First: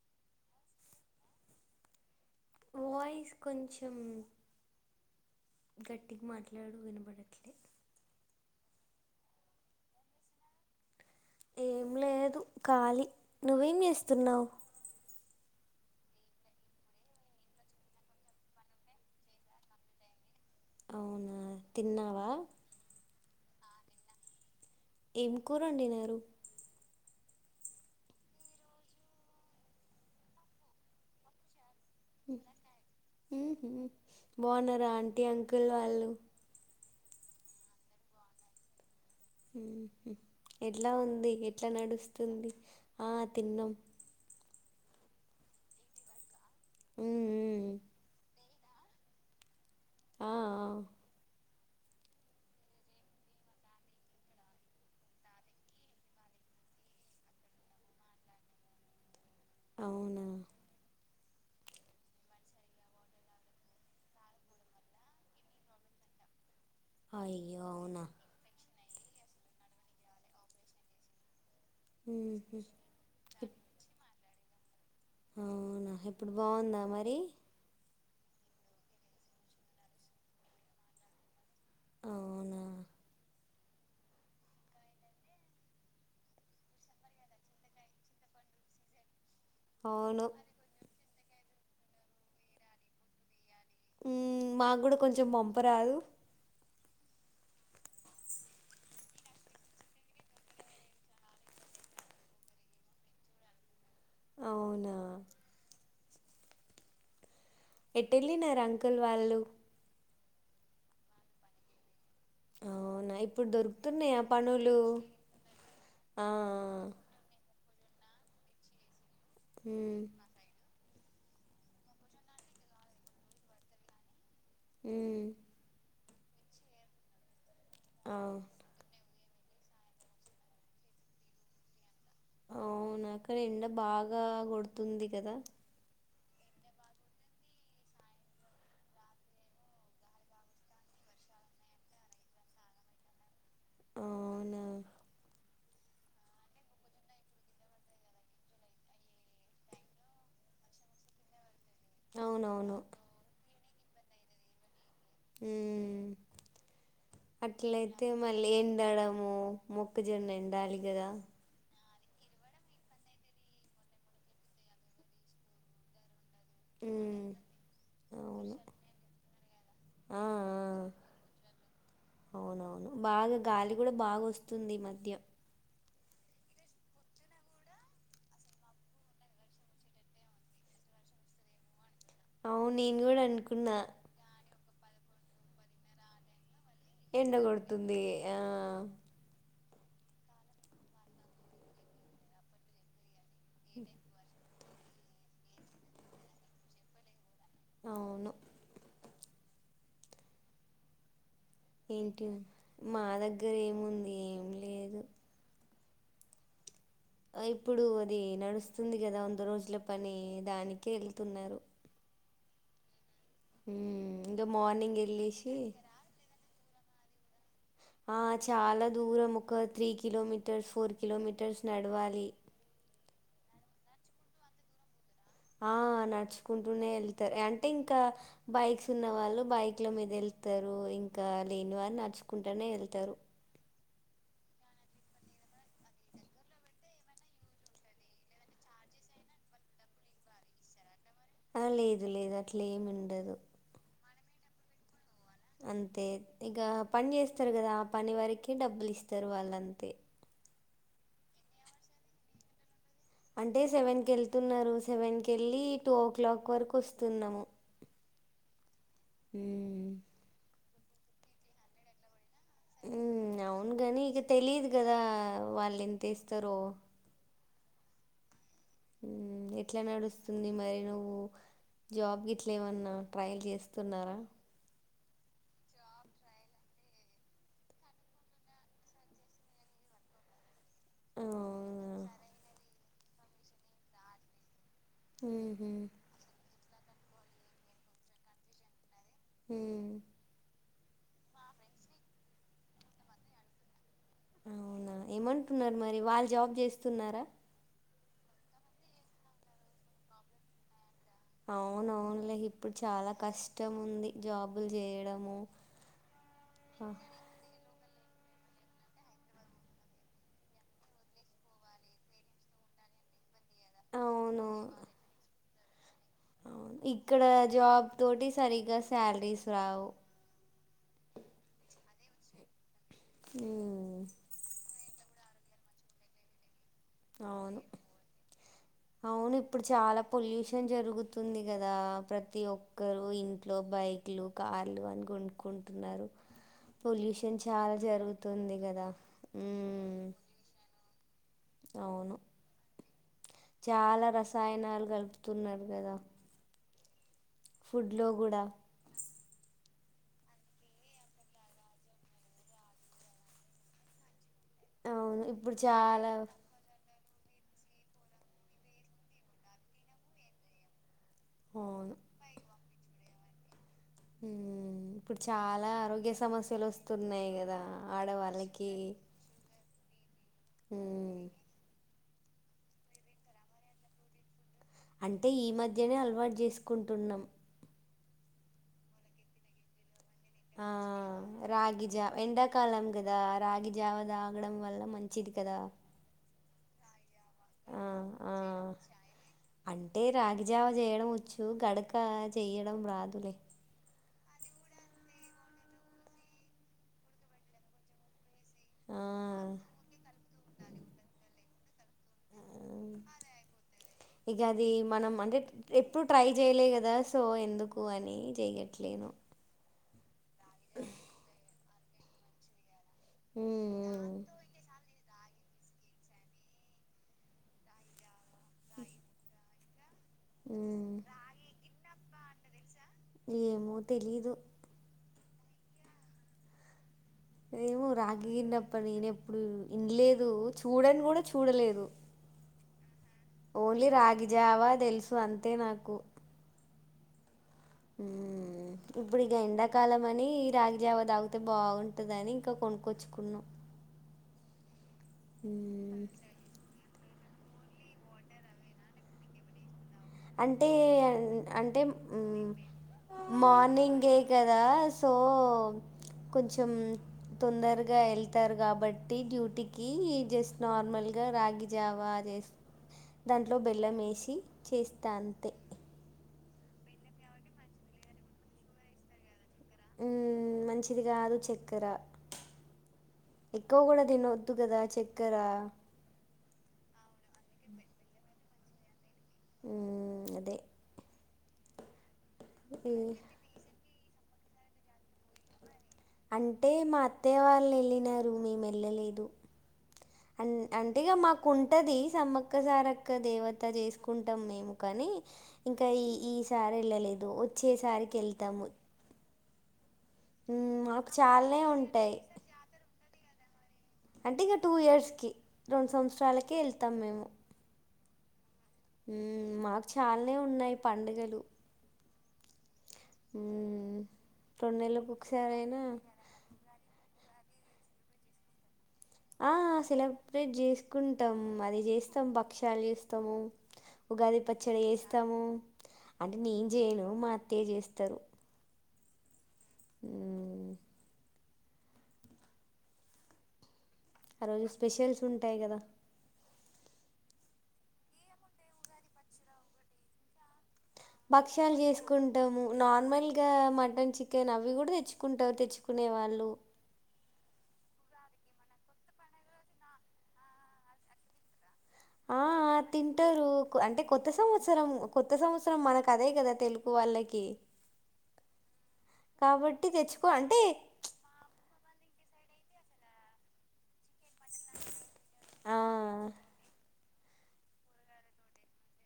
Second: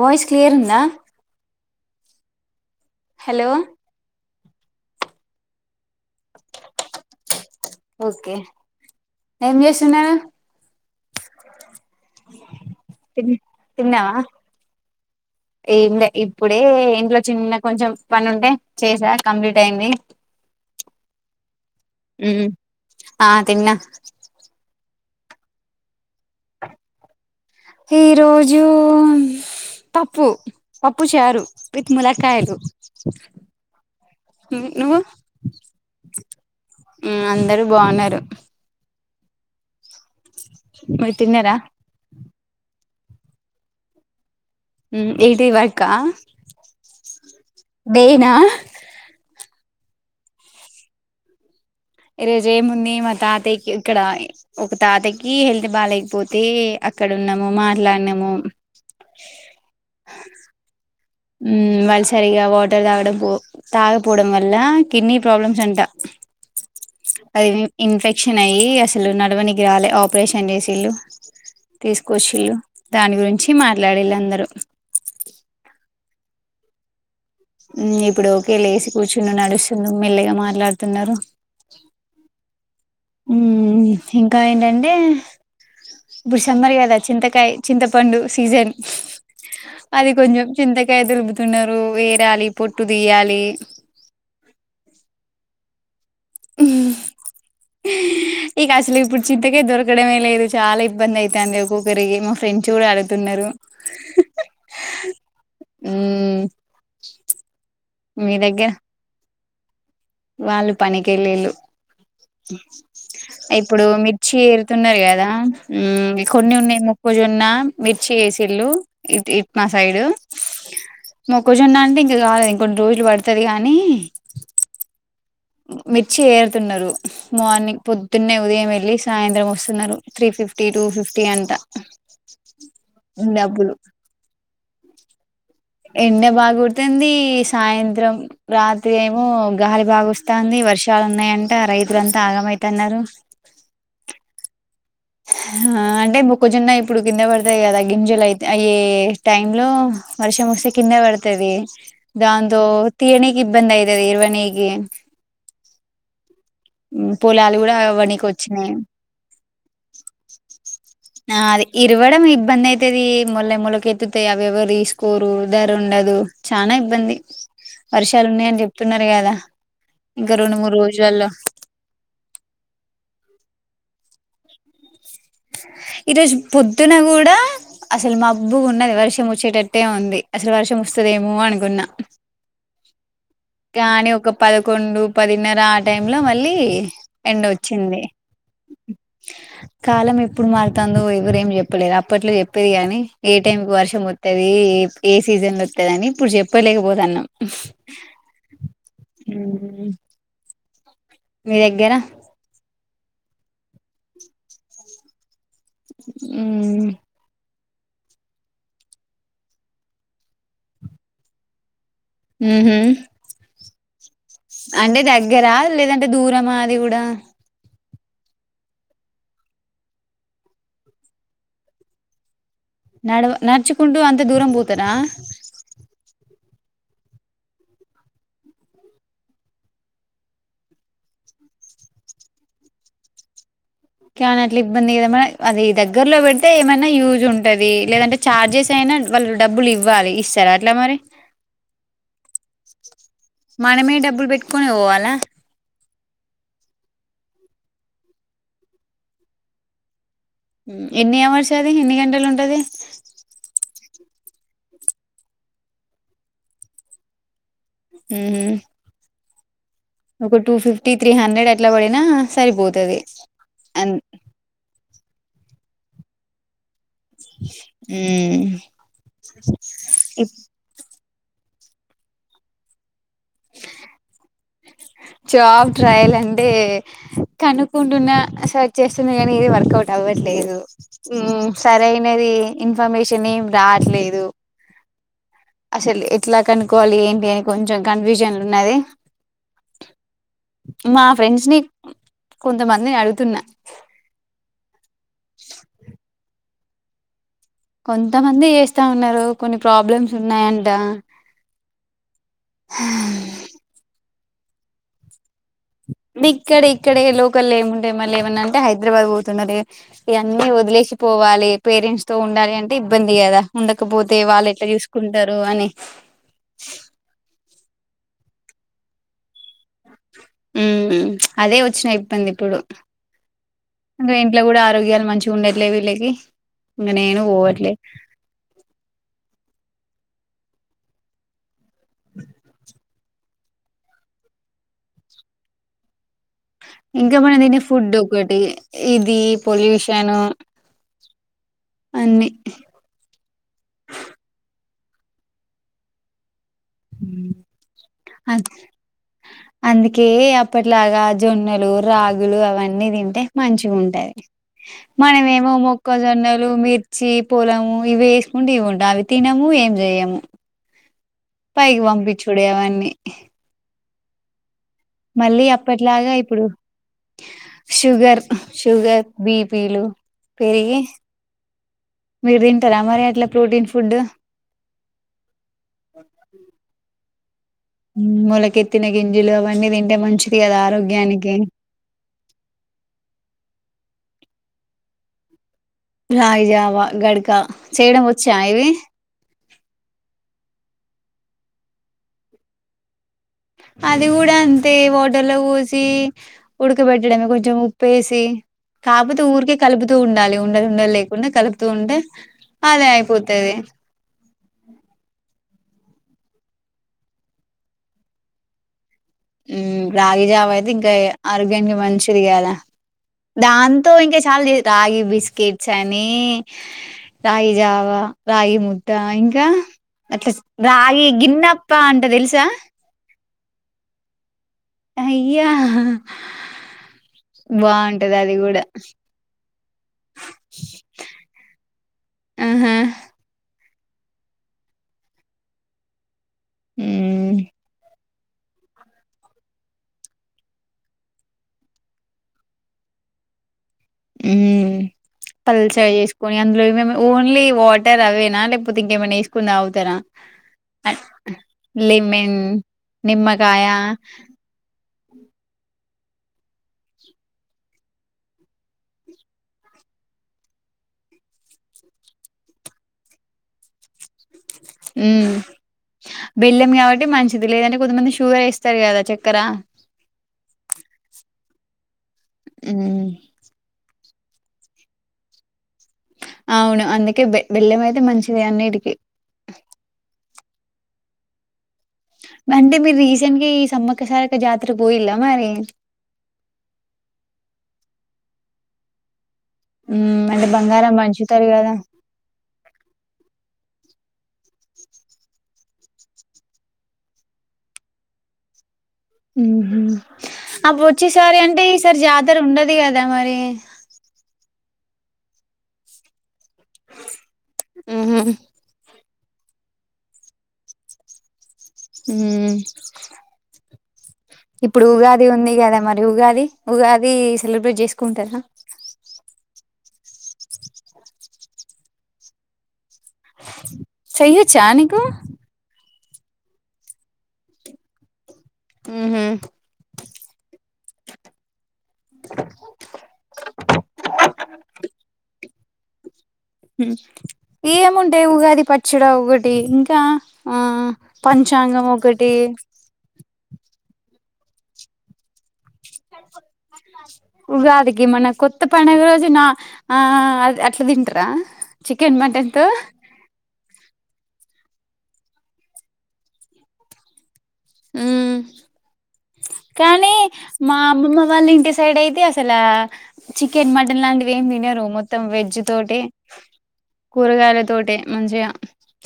Voice క్లియరుందా voice కొంచెం గట్టిగ మాట్లాడు వినబడట్లే ఓకే ఏం చేస్తున్నవే ఏం లేదు ఖాళీ తిన్ నువ్వేం తిన్నావా చేస్తున్నావు ఏంలె ఇప్పుడే ఇంట్లో చిన్న కొంచెం పనుంటే చేసా కంప్లీట్ అయింది. అవునా తిన్నావా. మ్మ్ ఆ తిన్న. ఏం కూరొన్డినరు. ఈరోజూ పప్పు పప్పు చారు. విత్ ములక్కాయలు బావున్నరా ఆంటీ అంకుల్ వాళ్ళు. ఊ అందర బావున్నారు. ఎట్లా మీరు ఉంది తిన్నారా ఎట్ల నడుస్తుంది. ఆ తిన్నం. ఉమ్ ఏంటి వర్కా ఊ ఊ డే నా ఆఆ ఈరోజేముంది మా తాతయ్య కి ఇక్కడ ఒక తాతకి హెల్త్ బాలేకపోతే అక్కడున్నమూ మాట్లాడినమూ ఆ అవునా మ్మ్ వాళ్లుసరిగా వాటర్ తాగడం పో తాగపోవడం వల్ల కిడ్నీ ప్రాబ్లమ్స్ అంట. [inaudible] [unintelligible] అది అయ్యో అవునా ఇన్ఫెక్షన్ అయ్యి అసలు నడవనికి రాలే ఆపరేషన్ చేసిళ్ళు. తీసుకొచ్చిళ్ళు ఊహు దాని గురించి మాట్లాడిళ్ళు అందరూ. అవునా ఇప్పుడు బావున్దా మరీ. మ్మ్ ఇప్పుడు ఓకే లేసి కూర్చుం నడుస్తును మెల్లగ మాట్లాడుతున్నారు. అవునా మ్మ్ ఇంకా ఏంటంటే ఇప్పుడు సమ్మర్ గదా చింతకయ చింతపండు సీజన్ అది అవును కొంచెం చింతకాయ దులుపుతున్నరూ ఏరాలి పొట్టు దియ్యాలీ. హ్మ్. మాకు కూడా కొంచెం పంప రాదు ఉమ్ హ్ ఇక అసలిప్పుడ్ చింతకాయ దొరకడమే లేదు చాలా ఇబ్బంది అయితాన్ది ఒక్కొక్కరికి మా ఫ్రెండ్స్ గూడా అడుగుతున్నారు. అవునా ఉమ్మ్ ఎట్ ఎళ్ళినార్ అంకుల్ వాళ్ళు. వాళ్ళు పనికెళ్ళిల్లు. అవునా! ఇప్పుడు ఇప్పుడూ దొరుకుతున్నయా మిర్చి పనులు? ఎరుతున్నరు గదా మ్మ్ ఆ! కొన్ని ఉన్నాయి మొక్కజొన్నా మిర్చి వేసిల్లు ఇ ఇట్ మా హ్మ్. సైడూ. మొక్కజొన్నా అంటె ఇంకా కాలేదు ఇంకొన్ని రోజులు పడుతది గానీ మ్మ్ మిర్చి ఏరుతున్నరు మార్నింగ్ పొద్దున్నే అవు ఉదయం ఎళ్ళి సాయంత్రం ఒస్తున్నారు త్రీ ఫిఫ్టీ టూ ఫిఫ్టీ అంట. అవునా అక్కడ ఎండ డబ్బులు బాగా కొడుతుంది కదా. ఎండ బాగొడుతుంది సాయంత్రం రాత్రి ఏమో గాలి బాగొస్తాన్ది వర్ష ఉన్నాయంట రైతుల అంతా ఆగం ఐతున్నరు. అవున ఆ అంటే మొక్కజొన్న ఇప్పుడు కింద పడతాయి కదా గింజలు అయితె అయ్యే టైం లో వర్ష వర్షం వస్తే కింద బడుతది దాంతో అవునవును. తియనికి ఇబ్బంది అయితది ఇరవనికి ఉమ్మ్ ఉమ్ అట్లయితే మళ్ళీ ఎండడము మొక్కజొన్న ఎండాలి గదా ఆ అది ఇరవడం ఇబ్బంది అవుతుది మొల్ల మొలక ఎత్తుతాయి అవి ఎవరు తీసుకోరు ధర ఉండదు చాన ఇబ్బంది హ్మ్. వర్షాలు ఉన్నాయ అవును. అని చెప్తున్నారు కదా ఆ! ఇంకా రెండు మూడు ఆ! రోజులల్లో అవునవును బాగా గాలి కూడా బాగా వస్తుంది ఈ మధ్య ఈ రోజు పొద్దున కూడా అసలు మబ్బు ఉన్నది వర్షం వచ్చేటట్టే ఉంది అసలు వర్షం వర్షం వస్తదేమో అనుకున్నా అవును నేను కూడా అన్ కానీ ఒక పదకొండు పదిన్నర ఆ టైమ్ లో మళ్ళీ ఎండ ఒచ్చింది కొడుతుంది ఆ కాలం ఎప్పుడు మారుతాందో ఎవర ఏం చెప్పలేరు అప్పట్లో చెప్పేది కాని ఏ టైం కి వర్షం వత్తది ఏ సీజన్ లో అత్తదని ఇప్పుడు చెప్పలేకపోతాన్నాం అవును ఉమ్మ్ హు మీ దగ్గర ఏంటి మా దగ్గర ఏముంది ఏం లేదు ఉమ్మ్ ఇప్పుడు అది నడుస్తుంది కదా వంద రోజుల పని దానికే వెళ్తున్నరు ఉ హుమ్ ఉమ్మ్ అంటే దగ్గరా లేదంటే దూరమా అది కూడా ఆ చాలా దూరం ఒక త్రీ కిలోమీటర్స్ ఫోర్ కిలోమీటర్స్ నడవాలి నడవ నడుచుకుంటూ అంత దూరం పోతారా? కుంటూనే ఎళ్తరు అంటే ఇంకా బైక్స్ ఉన్న వాళ్ళు బైక్ లో మీద ఎళ్తరు ఇంకా లేని వారు నడుచుకుంటనే ఎళ్తరు కానీ అట్ల ఇబ్బంది కద మ అది దగ్గరలో పెడితే ఏమైనా యూజ్ ఉంటది లేదంటే చార్జెస్ అయినా వాళ్ళు డబ్బులు ఇవ్వాలి ఇస్తారా అట్ల మరి ఆ లేదు లేదు అట్ల ఏమి ఉండదు మనమే డబ్బులు పెట్టుకొనే పోవలా అంతే ఇక పని చేస్తారు కదా పని వారికి డబ్బులు ఇస్తారు వాళ్ళు అంతే ఉ ఎన్ని హార్స్ అది ఎన్ని గంటలు ఉంటది గే వెళ్తున్నారు సెవెన్ కి వెళ్ళి టూ ఓ క్లాక్ వరకు వస్తున్నాము ఉమ్మ్ ఉమ్మ్ త్రి త్రీ హండ్రెడ్ అట్ల పడినా సరిపోతది హ్మ్. అన్ అవ్ వాళ్ళు ఎంత ఇస్తారో ఉమ్మ్ ఉమ్మ్ ఎట్లా నడుస్తుంది మరి నువ్వు జాబ్ గిట్ల ఏమన్నా ట్రయల్ చేస్తున్నారా? జాబ్ ట్రయల్ అంటే కనుక్కుంటున్నా సెర్చ్ చేస్తున్న కానీ ఏది వర్కౌట్ అవ్వట్లేదు సరే ఉమ్ సరైనది ఇన్ఫర్మేషన్ ఏం రావట్లేదు ఊహూ అసలు ఎట్ల కనుక్కోవాలి ఏంటి అని కొంచెం కన్ఫ్యూజన్లు ఉన్నది హుమ్మ్ మా ఫ్రెండ్స్ ని కొంతమందిని అడుగుతున్నా అవునా ఏమంటున్నరు మరి? వాళ్ళు జాబ్ చేస్తున్నారా? కొంతమంది చేస్తా ఉన్నారు కొన్ని ప్రాబ్లమ్స్ ఉన్నాయంట అవునవునులే ఇప్పుడు చాలా కష్టం ఉంది జాబులు చేయడము ది ఇక్కడే ఆ ఇక్కడే లోకల్ లే ఏము టే మల్ల ఏమన్నా అంటే హైదరాబాద్ పోతున్నారే ఇవన్నీ వదిలేసి పోవాలి పేరెంట్స్ తో ఉండాలి అంటే ఇబ్బంది కదా ఉండకపోతే అవును వాళ్ళు ఎట్లా చూసుకుంటారు అని అవును ఇక్కడ జాబ్ తోటి సరిగా శాలరీస్ రావు ఉ అదే వచ్చినా ఇబ్బంది ఇప్పుడు హ్మ్ అందు ఇంట్ల కూడా ఆరోగ్యాలు మంచిగా ఉండట్లే వీళ్ళకి ఇంక నేను అవును పోవట్లే అవును ఇప్పుడు చాలా పొల్యూషన్ జరుగుతుంది కదా ప్రతి ఒక్కరు ఇంట్లో బైక్లు కా కార్లు అని కొనుక్కుంటున్నారు ఇంకా పొల్యూషన్ మనం తినే చాలా ఫుడ్ ఒకటి జరుగుతుంది కదా ఇది మ్మ్. పొల్యూషన్ అవును చాలా రసాయనాలు కలుపుతున్నారు కదా ఉ ఫుడ్లో కూడా అందుకే అప్పట్లాగా జొన్నలు రాగులు అవన్నీ తింటే మంచిగా ఉంటాయి అవును మనము ఏమో ఇప్పుడు చాలా మొక్కజొన్నలు మీర్ చ్చి పొలము ఇవి వేసుకుంటే ఇవి ఉంటాయి అవి తినము ఏం చేయము పైకి అవును వంపిచుడే అవన్నీ హ మళ్ళీ అప్పటి లాగా ఇప్పుడు వస్తున్నాయి కదా షుగర్ ఆడవాళ్ళకి షుగర్ బీపీలు పెరిగి మ్మ్. మీరు తింటారా మరి అట్లా ప్రోటీన్ ఫుడ్ అంటే ఈ మధ్యనే అలవాటు చేసుకుంటున్నాం మోలకెత్తిన గింజిలు అవన్నీ తింటే మంచి ఆ రాగిజా ఎండాకాలం కదా రాగిజావత్ తాగడం వల్ల మంచిది కదా రాగీ జావ గడక ఆ చేయడం వచ్చా ఆ ఇవి అంటే రాగిజావ చేయడం వచ్చు గడక చేయడం రాదులే అది కూడా అంతే వాటర్ లో పోసి ఉడకబెట్టడమే కొంచెం ఉప్పు ఏసి ఆ కాకపోతే ఊరికే కలుపుతూ ఉండాలి ఉండలు ఉండలు లేకుండా కలుపుతూ ఉంటే అదే అయిపోతది ఇక అది మనం అంటేట్ ఎప్పుడు ట్రై చేయలే కదా సో ఎందుకు అని చెయ్యట్లేను ఉ రాగి జావ అయితే ఇంకా ఆరోగ్యానికి మంచిది గదా దాంతో ఉమ్ ఇంకా చాలా చెయ్ రాగి బిస్ కిడ్స్ అని రాగి జావ రాగి ముట్ట ఇంకా అట్లా ఉమ్ రాగి గిన్నప్ప అంట తెలుసా ఏమో తెలీదు అయ్యా ఏమో బాగుంటది రాగి అది కూడా ఈన్నప్ప నేను ఎప్పుడు వినలేదు చూడని కూడా చూడలేదు ఆహాహు ఓన్లీ రాగిజావా తెలుసు అంతే నాకు ఉ ఉ ఇప్పుడు ఇక ఎండాకాలం అని రాగిజావ తాగుతే బాగుంటదని ఇంకా కొనుక్కొచ్చుకున్నాం ఉ పలుసగా మ్మ్. చేసుకొని అందులో ఏం ఏం ఓవన్ ఓన్లీ వాటర్ అవేనా లేకపోతే ఇంకా ఏమన్నా వేసుకొని తాగుతారా అంటే అన్ అంటే అం లెమన్ నిమ్మకాయ మార్నింగే కదా సో కొంచెం తొందరగా వెళ్తారు కాబట్టి డ్యూటీకి జస్ట్ నార్మల్ ర్మల్గా రాగి జావా చేస్ దాంట్లో బెల్లం వేసి చెస్ త అంతే బెల్లెం కాబట్టి మంచిది లేదంటే కొంతమంది షుగర్ వేస్తారు కదా చక్కర మ్ మంచిది కాదు చక్కెర మ్ తినోద్దు కదా చక్కరా అవును అందుకే బె-బెల్లం అయితే మంచిది అన్నిటికిీ మ్ అదే అంటే ఈ మీరు రీసెంట్ గా ఈ సమ్మక్క సారక్క జాతరకు పోయిలా మరి అంటే మా అత్తయ వాళ్ళు వెళ్ళినారు మేము వెళ్ళలేదు ఉమ్ అ బంగారం అంటే ఇక పంచుతారు కదా మాకుంటది సమ్మక్కసారక్క దేవ అంత చేసుకుంటాం మేము కానీ ఇంకా ఈ ఈసారి వెళ్ళలేదు వచ్చేసారికి వెళ్తాము ఉమ్ హు మ్మ్, అప్పుడు మాకు వచ్చేసారి చాలానే అంటే ఈసారి ఉంటాయి జాతర ఉండది కదా మరి అంటే ఇంగ టూ ఇయర్స్కి రెండు సంవత్సరాలక వెళ్తాం మేము ఉమ్ హు ఉమ్ మాకు చాలానే ఉన్నాయి పడుగలు మ్ రెండు ఇప్పుడు నెలలకు ఉగాది ఉంది కదా ఒకసారైనా మరి ఉగాది ఉగాది సెలబ్రేట్ చేసుకుంటారా ఆ! సెలబ్రేట్ చేసుకుంటాం అది చేస్తాం భక్షాలు చేస్ స్తము ఉగాది చెయ్యొచ్చా పచ్చడి నీకు చేస్తాము అంటే నేను చేయను మా అత్తయ చేస్తారు ఉమ్ హు ఊ మ్ ఆ రోజు స్పెషల్స్ ఉంటాయి కదా ఏముంటాయి ఉగాది పచ్చడా ఒకటి ఇంకా ఆ భక్ష్యాలు పంచాంగం ఒకటి చేసుకుంటాము నార్మల్ గా మటన్ చికెన్ అవి కూడా తెచ్చుకుంటారు తెచ్చు కునే వాళ్ళు ఇ మన కొత్త పండుగ రోజు నా ఆ అ అట్లా తింటరా ఆ తింటారు అంటే కొత్త సంవ వత్సరం కొత్త సంవత్సరం మనకు అదే కదా తెలుగు వాళ్ళకి ఉ కాబట్టి కానీ తెచ్చుకో అంటే మా అమ్మమ మా వాళ్ళ ఇంటి సైడ్ అయితే అ అసలా చికెన్ మటన్ లాంటివి ఏం తినరు మొత్తం వెజ్ తోటి ఆ! కూరగాయల తోటే మంచిగా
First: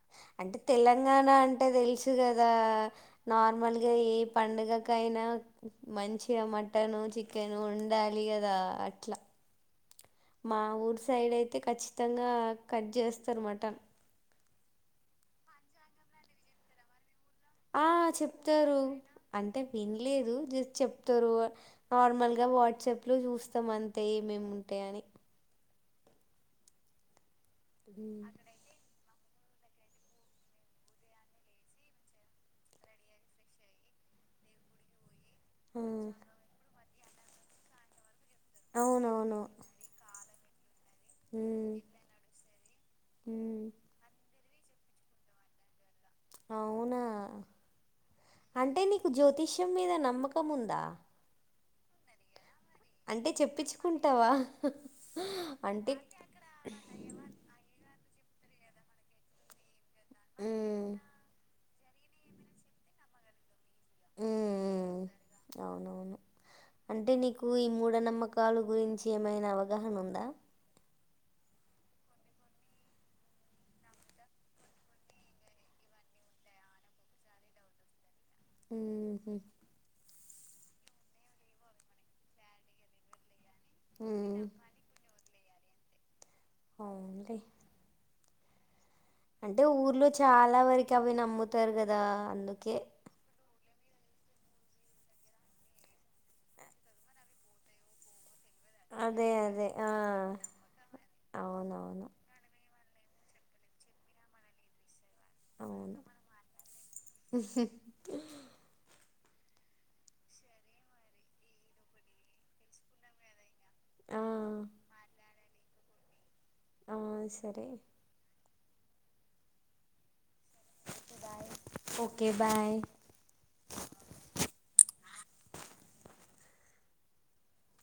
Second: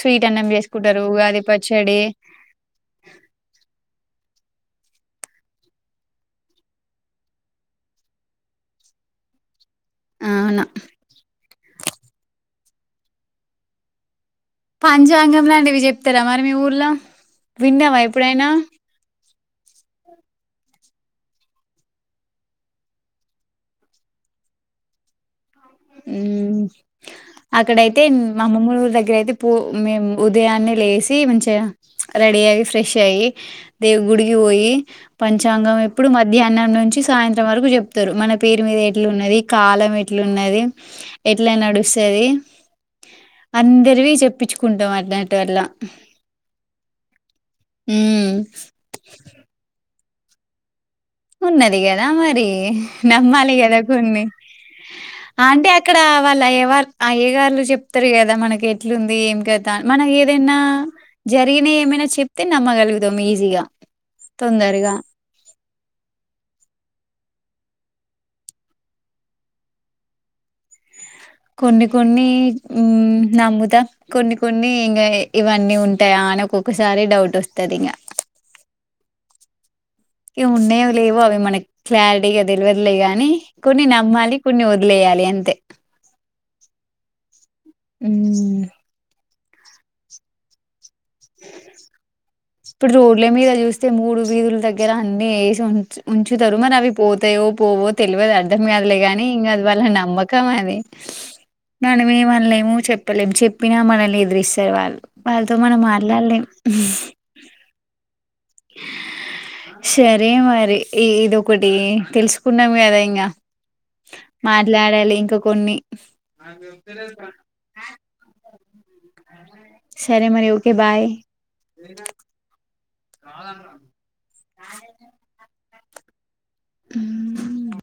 స్వీట్ అన్నం అంటే చేసుకుంటారు తెలంగాణ ఉగాది అంటే పచ్చడి తెలుసు కదా నార్మల్ ఏ పండుగకైనా మంచిగా మటన్ చికెన్ ఉండాలి కదా అట్ల ఆ మా ఊరు సైడ్ అయితే ఖచ్చితంగా కట్ చేస్తారు మటన్ పంచాంగం లాంటివి చెప్తారా మరి మీ ఊర్లో ఆ విన్నావా ఎప్పుడైనా చెప్తారు అంటే వినలేదు జస్ట్ చెప్తారు నార్మల్ గా వాట్సాప్ లో చూస్తాం అంతే మేము ఉంటాయి అని ఊ మ్ అక్కడయితే ఉమ్. మామమ్మ వాళ్ళ ఊరి దగ్గర అయితే పూ మేము ఉదయాన్నే లేసి మంచిగా రెడీ అయి ఫ్రెష్ అయి దేవ్ గుడికి పోయి పంచాంగం ఆ, ఎప్పుడు మధ్యాహ్నం నుంచి సాయంత్రం వరకు చెప్తారు మన పేరు మీద ఎట్లున్నది అవునవును కాలం ఎట్లున్నది ఎట్లా హ్మ్. నడుస్తది హ్మ్. అందరివి చెప్ ఇప్పించుకుంటాం అట్లాంటి వల్ల అవునా అంటే నీకు జ్యోతిష్యం మీద నమ్మకం ఉందా ఉన్నది కదా మరి అంటే నమ్మాలి కదా కొన్ని చెప్పించుకుంటావా? అంటే అక్కడ వాళ్ళు అయ్యవా హ్మ్. అయ్యే గార్లు చె చెప్తారు కదా మనకి ఎట్లుంది ఏం కథా మనం ఏదైనా హ్మ్. జరిగిన ఏమైనా చెప్తే నమ్మగలుగుతాం ఈజీగా తొందరగా హ్మ్. అవునవును అంటే నీకు ఈ మూఢనమ్మకలు గురించి ఏమైనా అవగాహన ఉందా కొన్ని కొన్ని నమ్ముతా కొన్ని కొన్ని ఇంకా ఇవన్నీ ఉంటాయా మనకి ఒక్కసారి డౌట్ వస్తాది ఇంకా ఉహు ఏ ఉన్నాయో లేవో అవి మనకి క్లారిటీగా తెలివద్లే గాని కొన్ని నమ్మాలి హ్మ్. కొన్ని వదిలేయాలి అంతే అవును లే ఉను అంటే ఊర్లో చాలా వరకు అవి నమ్ముతారు కదా అందుకే వస్తే మూడు వీధుల దగ్గర అన్ని వేసి ఉ ఉంచుతారు మరి అవి పోతాయో పోవో తెలివద అర్ధం కాదులే కాని అదే ఇంక అది అదే వాళ్ల ఆ నమ్మకం అది అవునవును మనం ఏమ్ అనలేము చెప్పలేం చెప్పినా మనల్ని ఎదురిస్తారు వాళ్ళు వాళ్ళతో అవును లాలేం సరే మరి ఇదొకటి తెలుసుకున్నాం కదా ఇంకా ఆ మాట్లాడాలి ఇంకా కొన్ని ఆ సరే సరే మరి ఓకే బాయ్ ఓకే బాయ్ కాదంట రా హ్మ్